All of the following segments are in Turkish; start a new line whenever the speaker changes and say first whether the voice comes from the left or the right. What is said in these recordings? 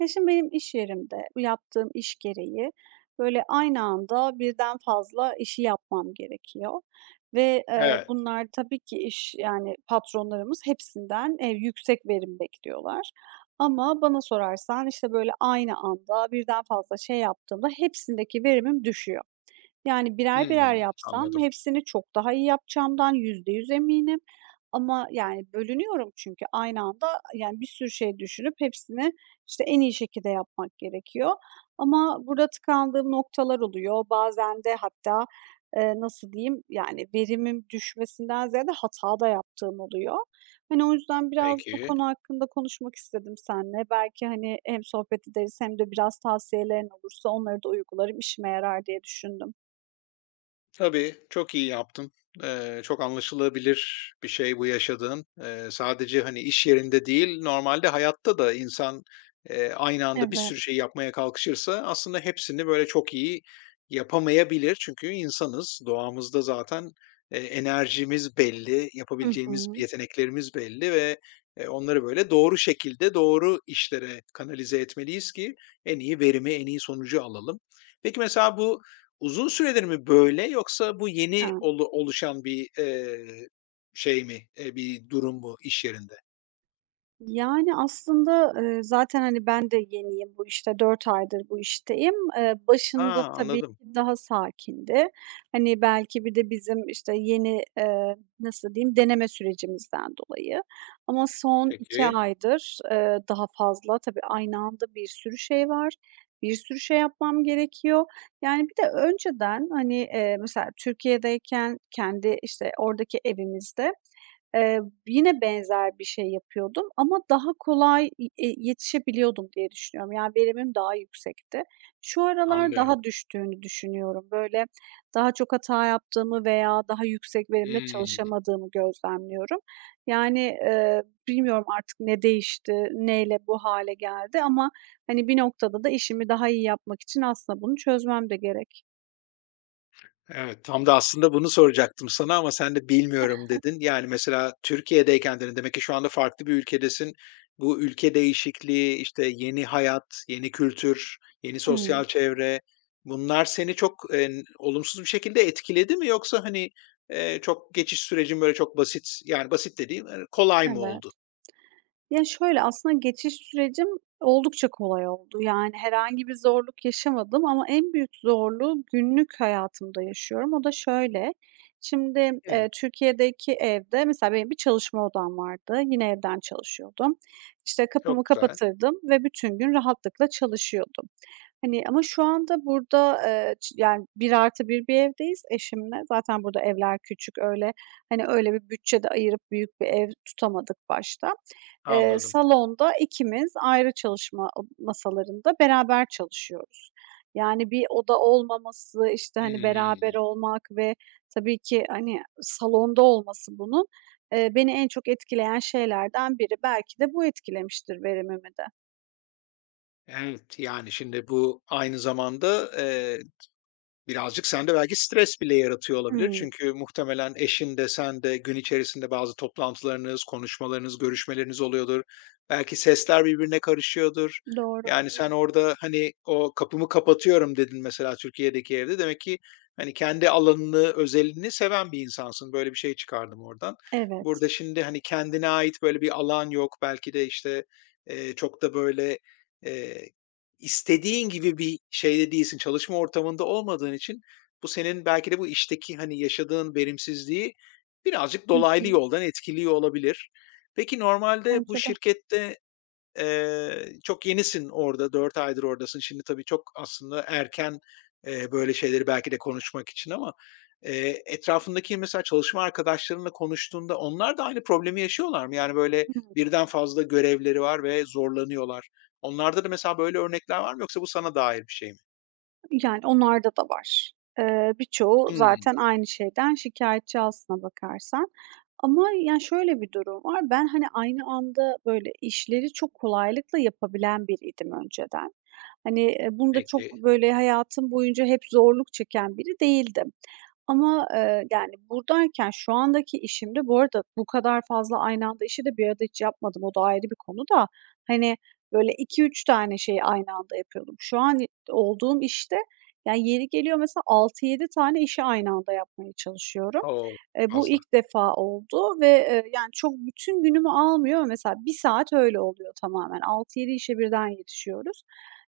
right: Ya, şimdi benim iş yerimde, bu yaptığım iş gereği, böyle, aynı anda birden fazla işi yapmam gerekiyor ve,
left: Evet.
right: bunlar tabii ki iş, yani, patronlarımız hepsinden, yüksek verim bekliyorlar ama bana sorarsan, işte, böyle, aynı anda birden fazla şey yaptığımda hepsindeki verimim düşüyor. Yani, birer birer
left: Hımm,
right: yapsam
left: anladım.
right: hepsini çok daha iyi yapacağımdan %100 eminim ama, yani, bölünüyorum çünkü aynı anda, yani, bir sürü şey düşünüp hepsini, işte, en iyi şekilde yapmak gerekiyor ama burada tıkandığım noktalar oluyor. Bazen de hatta, nasıl diyeyim, yani, verimim düşmesinden ziyade hata da yaptığım oluyor. Hani, o yüzden biraz bu
left: Peki.
right: konu hakkında konuşmak istedim seninle. Belki, hani, hem sohbet ederiz hem de biraz tavsiyelerin olursa onları da uygularım, işime yarar diye düşündüm.
left: Tabii, çok iyi yaptın. Çok anlaşılabilir bir şey bu yaşadığın. Sadece, hani, iş yerinde değil, normalde hayatta da insan, aynı anda bir
right: Evet.
left: sürü şey yapmaya kalkışırsa aslında hepsini böyle çok iyi yapamayabilir. Çünkü insanız, doğamızda zaten, enerjimiz belli,
right: Hı
left: yapabileceğimiz
right: hı.
left: yeteneklerimiz belli ve, onları böyle doğru şekilde, doğru işlere kanalize etmeliyiz ki en iyi verimi, en iyi sonucu alalım. Peki, mesela bu uzun süredir mi böyle yoksa bu
right: Ha.
left: yeni oluşan bir, şey mi, bir durum bu iş yerinde?
right: Yani, aslında, zaten, hani, ben de yeniyim bu işte, 4 aydır bu işteyim.
left: A,
right: Başında tabii
left: anladım.
right: ki daha sakindi. Hani, belki bir de bizim işte yeni, nasıl diyeyim, deneme sürecimizden dolayı ama son 2
left: Peki,
right: aydır, daha fazla tabii aynı anda bir sürü şey var, bir sürü şey yapmam gerekiyor. Yani, bir de önceden, hani, mesela Türkiye'deyken kendi işte oradaki evimizde Eee, yine benzer bir şey yapıyordum ama daha kolay i yetişebiliyordum diye düşünüyorum. Yani verimim daha yüksekti. Şu aralar
left: anlıyorum.
right: daha düştüğünü düşünüyorum. Böyle daha çok hata yaptığımı veya daha yüksek verimle
left: Hımm.
right: çalışamadığımı gözlemliyorum. Yani, bilmiyorum artık ne değişti, neyle bu hale geldi ama hani bir noktada da işimi daha iyi yapmak için aslında bunu çözmem de gerek.
left: Evet, tam da aslında bunu soracaktım sana ama sen de "Bilmiyorum." dedin. Yani, mesela Türkiye'deyken dedin, demek ki şu anda farklı bir ülkedesin. Bu ülke değişikliği, işte, yeni hayat, yeni kültür, yeni sosyal
right: Hımm,
left: çevre, bunlar seni çok, olumsuz bir şekilde etkiledi mi yoksa, hani, çok geçiş sürecin böyle çok basit, yani, basit dediğim, hani, kolay mı
right: evet.
left: oldu?
right: Ya, şöyle, aslında geçiş sürecim oldukça kolay oldu. Yani, herhangi bir zorluk yaşamadım ama en büyük zorluğu günlük hayatımda yaşıyorum. O da şöyle, şimdi,
left: Hımm,
right: Türkiye'deki evde mesela benim bir çalışma odam vardı. Yine evden çalışıyordum. İşte,
left: çok
right: kapımı
left: güzel,
right: kapatırdım ve bütün gün rahatlıkla çalışıyordum. Hani, ama şu anda burada, ç yani, 1+1 bir evdeyiz eşimle. Zaten burada evler küçük, öyle, hani, öyle bir bütçe de ayırıp büyük bir ev tutamadık başta.
left: anladım.
right: Salonda ikimiz ayrı çalışma masalarında beraber çalışıyoruz. Yani bir oda olmaması, işte, hani, beraber
left: Hımm.
right: olmak ve tabii ki, hani, salonda olması bunun, beni en çok etkileyen şeylerden biri. Belki de bu etkilemiştir verimimi de.
left: Evet, yani, şimdi bu aynı zamanda, birazcık sende belki stres bile yaratıyor olabilir.
right: Hımm.
left: Çünkü muhtemelen eşin de sen de gün içerisinde bazı toplantılarınız, konuşmalarınız, görüşmeleriniz oluyordur. Belki sesler birbirine karışıyordur.
right: Doğru
left: Yani sen
right: oluyor.
left: orada, hani, o "Kapımı kapatıyorum." dedin mesela Türkiye'deki evde. Demek ki, hani, kendi alanını, özelini seven bir insansın. Böyle bir şey çıkardım oradan.
right: Evet.
left: Burada şimdi, hani, kendine ait böyle bir alan yok. Belki de, işte, çok da böyle, İstediğin gibi bir şeyde değilsin, çalışma ortamında olmadığın için bu senin belki de bu işteki, hani, yaşadığın verimsizliği birazcık
right: Hı
left: dolaylı
right: hı.
left: yoldan etkiliyor olabilir. Peki normalde bu
right: Bence de.
left: şirkette, çok yenisin orada, 4 aydır oradasın. Şimdi tabii çok aslında erken, böyle şeyleri belki de konuşmak için ama, etrafındaki mesela çalışma arkadaşlarınla konuştuğunda onlar da aynı problemi yaşıyorlar mı? Yani, böyle,
right: Hı.
left: birden fazla görevleri var ve zorlanıyorlar. Onlarda da mesela böyle örnekler var mı yoksa bu sana dair bir şey mi?
right: Yani onlarda da var. Birçoğu
left: Hımm,
right: zaten aynı şeyden şikâyetçi aslına bakarsan. Ama yani şöyle bir durum var. Ben, hani, aynı anda böyle işleri çok kolaylıkla yapabilen biriydim önceden. Hani, bunda çok
left: peki.
right: böyle hayatım boyunca hep zorluk çeken biri değildim. Ama, yani buradayken şu andaki işimde bu arada bu kadar fazla aynı anda işi de bir arada hiç yapmadım. O da ayrı bir konu da. Hani, böyle iki üç tane şeyi aynı anda yapıyordum. Şu an olduğum işte yani, yeri geliyor mesela altı yedi tane işi aynı anda yapmaya çalışıyorum.
left: O!
right: Bu
left: Fazla.
right: ilk defa oldu ve, yani, çok bütün günümü almıyor. Mesela bir saat öyle oluyor tamamen. Altı yedi işe birden yetişiyoruz.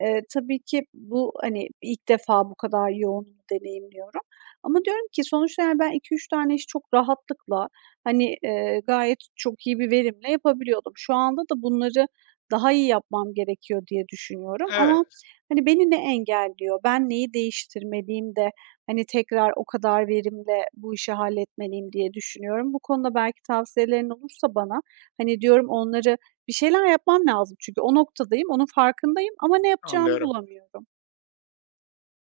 right: Tabii ki bu, hani, ilk defa bu kadar yoğun deneyimliyorum ama diyorum ki sonuçta, yani, ben iki üç tane işi çok rahatlıkla, hani, gayet çok iyi bir verimle yapabiliyordum. Şu anda da bunları daha iyi yapmam gerekiyor diye düşünüyorum ama
left: Evet,
right: hani, beni ne engelliyor? Ben neyi değiştirmeliyim de, hani, tekrar o kadar verimle bu işi halletmeliyim diye düşünüyorum. Bu konuda belki tavsiyelerin olursa bana, hani, diyorum onları bir şeyler yapmam lazım çünkü o noktadayım, onun farkındayım ama ne yapacağımı
left: anlıyorum.
right: bulamıyorum.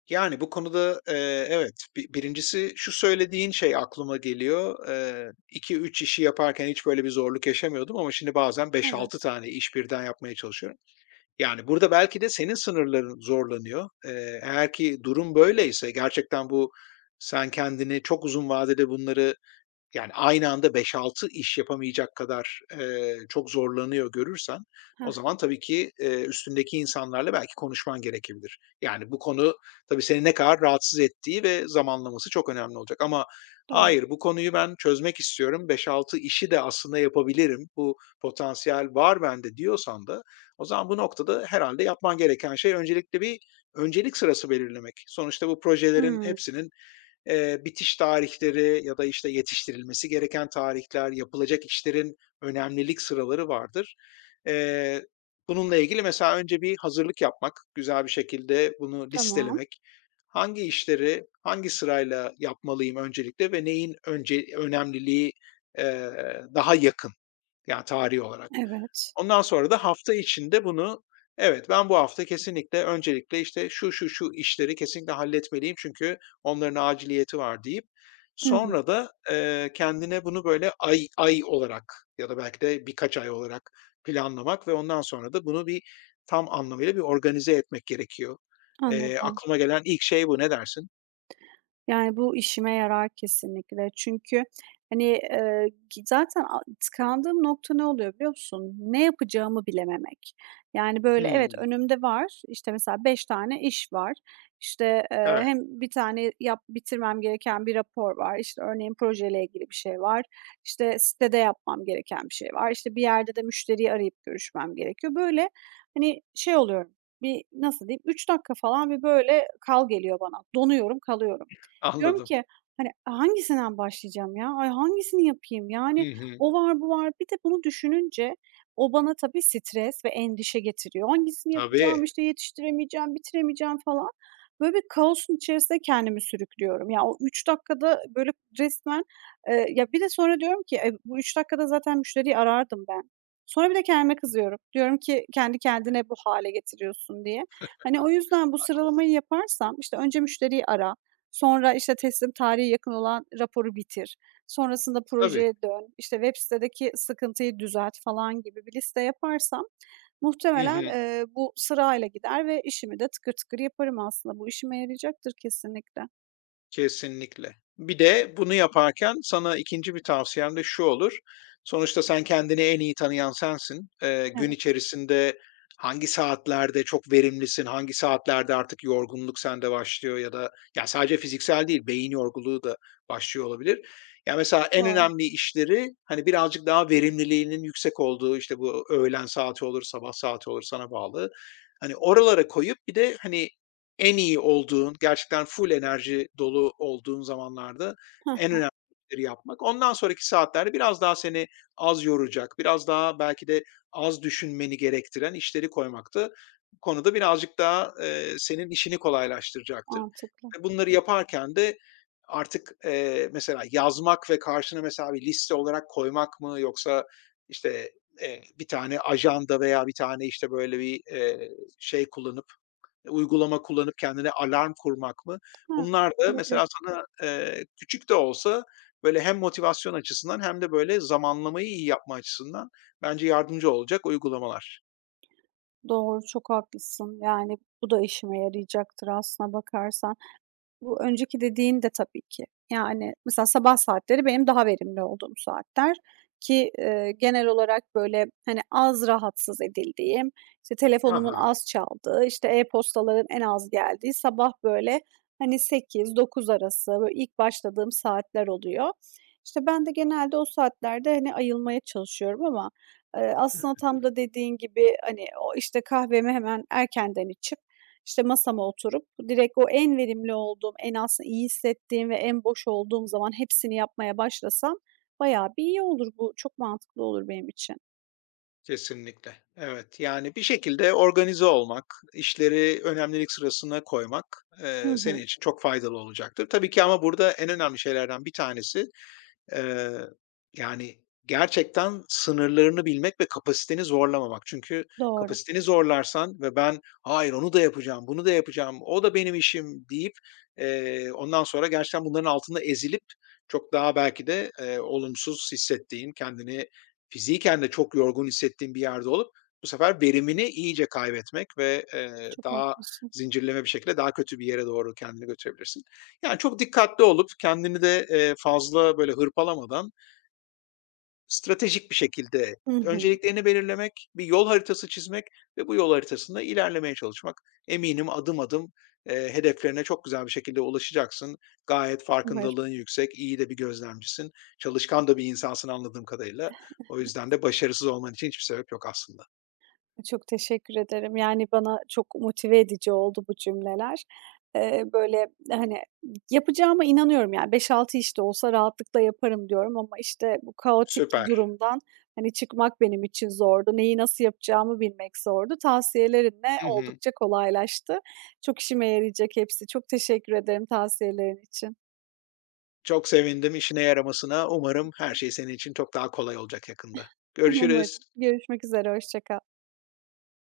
left: Yani, bu konuda, evet, birincisi şu söylediğin şey aklıma geliyor. 2-3 işi yaparken hiç böyle bir zorluk yaşamıyordum ama şimdi bazen beş altı
right: Evet.
left: tane iş birden yapmaya çalışıyorum. Yani, burada belki de senin sınırların zorlanıyor. Eğer ki durum böyleyse gerçekten bu sen kendini çok uzun vadede bunları, yani, aynı anda beş-altı iş yapamayacak kadar, çok zorlanıyor görürsen o
right: Hı.
left: zaman tabii ki, üstündeki insanlarla belki konuşman gerekebilir. Yani, bu konu tabii seni ne kadar rahatsız ettiği ve zamanlaması çok önemli olacak ama
right: Doğru.
left: hayır, bu konuyu ben çözmek istiyorum, beş-altı işi de aslında yapabilirim, bu potansiyel var bende diyorsan da o zaman bu noktada herhalde yapman gereken şey öncelikle bir öncelik sırası belirlemek. Sonuçta bu projelerin
right: Hımm.
left: hepsinin bitiş tarihleri ya da, işte, yetiştirilmesi gereken tarihler, yapılacak işlerin önemlilik sıraları vardır. Eee, Bununla ilgili mesela önce bir hazırlık yapmak, güzel bir şekilde bunu
right: Tamam.
left: listelemek, hangi işleri hangi sırayla yapmalıyım öncelikle ve neyin önce önemliliği, eee, daha yakın yani tarihi olarak.
right: Evet.
left: Ondan sonra da hafta içinde bunu, evet, ben bu hafta kesinlikle öncelikle, işte, şu, şu, şu işleri kesinlikle halletmeliyim çünkü onların aciliyeti var deyip
right: Hımm.
left: sonra da, kendine bunu böyle ay ay olarak ya da belki de birkaç ay olarak planlamak ve ondan sonra da bunu bir tam anlamıyla bir organize etmek gerekiyor.
right: Anladım.
left: Aklıma gelen ilk şey bu. Ne dersin?
right: Yani, bu işime yarar kesinlikle. Çünkü, hani, gi zaten tıkandığım nokta ne oluyor biliyor musun? Ne yapacağımı bilememek. Yani, böyle, evet,
left: Hımm.
right: önümde var, işte, mesela 5 tane iş var. İşte,
left: Evet,
right: hem bir tane bitirmem gereken bir rapor var. İşte, örneğin projeyle ilgili bir şey var. İşte, sitede yapmam gereken bir şey var. İşte, bir yerde de müşteriyi arayıp görüşmem gerekiyor. Böyle, hani, şey oluyorum, bir, nasıl diyeyim, 3 dakika falan bir böyle kal geliyor bana. Donuyorum, kalıyorum. Diyorum
left: anladım.
right: ki, hani, hangisinden başlayacağım ya? Ay, hangisini yapayım? Yani
left: Hı hı.
right: o var, bu var. Bir de bunu düşününce o bana tabii stres ve endişe getiriyor. Hangisini yapacağım,
left: Tabii,
right: işte, yetiştiremeyeceğim, bitiremeyeceğim falan. Böyle bir kaosun içerisinde kendimi sürüklüyorum. Ya, o 3 dakikada böyle resmen, ya, bir de sonra diyorum ki, "E, bu 3 dakikada zaten müşteriyi arardım ben." Sonra bir de kendime kızıyorum. Diyorum ki, "Kendi kendine bu hale getiriyorsun." diye. Hani, o yüzden bu sıralamayı yaparsam, işte, önce müşteriyi ara, sonra, işte, teslim tarihi yakın olan raporu bitir. Sonrasında
left: tabii.
right: projeye dön, İşte web sitedeki sıkıntıyı düzelt falan gibi bir liste yaparsam
left: Hı
right: muhtemelen,
left: hı.
right: bu sırayla gider ve işimi de tıkır tıkır yaparım aslında. Bu işime yarayacaktır kesinlikle.
left: Kesinlikle. Bir de bunu yaparken sana ikinci bir tavsiyem de şu olur. Sonuçta sen kendini en iyi tanıyan sensin. Gün
right: Evet,
left: içerisinde hangi saatlerde çok verimlisin, hangi saatlerde artık yorgunluk sende başlıyor ya da ya sadece fiziksel değil, beyin yorgunluğu da başlıyor olabilir. Ya, mesela en
right: doğru.
left: önemli işleri, hani, birazcık daha verimliliğinin yüksek olduğu, işte, bu öğlen saati olur, sabah saati olur sana bağlı. Hani, oralara koyup bir de, hani, en iyi olduğun, gerçekten full enerji dolu olduğun zamanlarda
right: Hı
left: en
right: hı,
left: önemli işleri yapmak. Ondan sonraki saatlerde biraz daha seni az yoracak, biraz daha belki de az düşünmeni gerektiren işleri koymaktı. Bu konuda birazcık daha, senin işini kolaylaştıracaktır
right: mantıklı.
left: ve bunları yaparken de artık, mesela yazmak ve karşına mesela bir liste olarak koymak mı yoksa, işte, bir tane ajanda veya bir tane, işte, böyle, bir, şey kullanıp uygulama kullanıp kendine alarm kurmak mı?
right: Hıı,
left: Bunlar da
right: olabilir.
left: mesela sana, küçük de olsa böyle hem motivasyon açısından hem de böyle zamanlamayı iyi yapma açısından bence yardımcı olacak uygulamalar.
right: Doğru, çok haklısın. Yani, bu da işime yarayacaktır aslına bakarsan. Bu önceki dediğin de tabii ki. Yani, mesela sabah saatleri benim daha verimli olduğum saatler ki, genel olarak, böyle, hani, az rahatsız edildiğim, işte, telefonumun
left: Aha
right: az çaldığı, işte, e-postaların en az geldiği sabah, böyle, hani, sekiz dokuz arası, böyle, ilk başladığım saatler oluyor. İşte, ben de genelde o saatlerde, hani, ayılmaya çalışıyorum ama, aslında tam da dediğin gibi, hani, o, işte, kahvemi hemen erkenden içip işte, masama oturup direkt o en verimli olduğum, en aslında iyi hissettiğim ve en boş olduğum zaman hepsini yapmaya başlasam bayağı bir iyi olur. Bu çok mantıklı olur benim için.
left: kesinlikle. Evet, yani bir şekilde organize olmak, işleri önemlilik sırasına koymak,
right: Hı hı.
left: senin için çok faydalı olacaktır. Tabii ki ama burada en önemli şeylerden bir tanesi Eee, yani, gerçekten sınırlarını bilmek ve kapasiteni zorlamamak. Çünkü
right: Doğru.
left: kapasiteni zorlarsan ve ben, "Hayır, onu da yapacağım, bunu da yapacağım, o da benim işim." deyip, ondan sonra gerçekten bunların altında ezilip çok daha belki de, olumsuz hissettiğin, kendini fiziken de çok yorgun hissettiğin bir yerde olup bu sefer verimini iyice kaybetmek ve,
right: Çok
left: daha
right: haklısın.
left: zincirleme bir şekilde daha kötü bir yere doğru kendini götürebilirsin. Yani, çok dikkatli olup kendini de, fazla böyle hırpalamadan stratejik bir şekilde
right: Hı hı.
left: önceliklerini belirlemek, bir yol haritası çizmek ve bu yol haritasında ilerlemeye çalışmak. Eminim adım adım, hedeflerine çok güzel bir şekilde ulaşacaksın. Gayet
right: Umarım.
left: farkındalığın yüksek, iyi de bir gözlemcisin, çalışkan da bir insansın anladığım kadarıyla. O yüzden de başarısız olman için hiçbir sebep yok aslında.
right: Çok teşekkür ederim. Yani, bana çok motive edici oldu bu cümleler. Böyle, hani, yapacağıma inanıyorum, yani, beş altı iş de olsa rahatlıkla yaparım diyorum ama, işte, bu kaotik
left: Süper.
right: durumdan, hani, çıkmak benim için zordu. Neyi nasıl yapacağımı bilmek zordu. Tavsiyelerinle
left: Hı hı.
right: oldukça kolaylaştı. Çok işime yarayacak hepsi. Çok teşekkür ederim tavsiyelerin için.
left: Çok sevindim işine yaramasına. Umarım her şey senin için çok daha kolay olacak yakında.
right: Umarım.
left: Görüşürüz.
right: Görüşmek üzere, hoşça kal.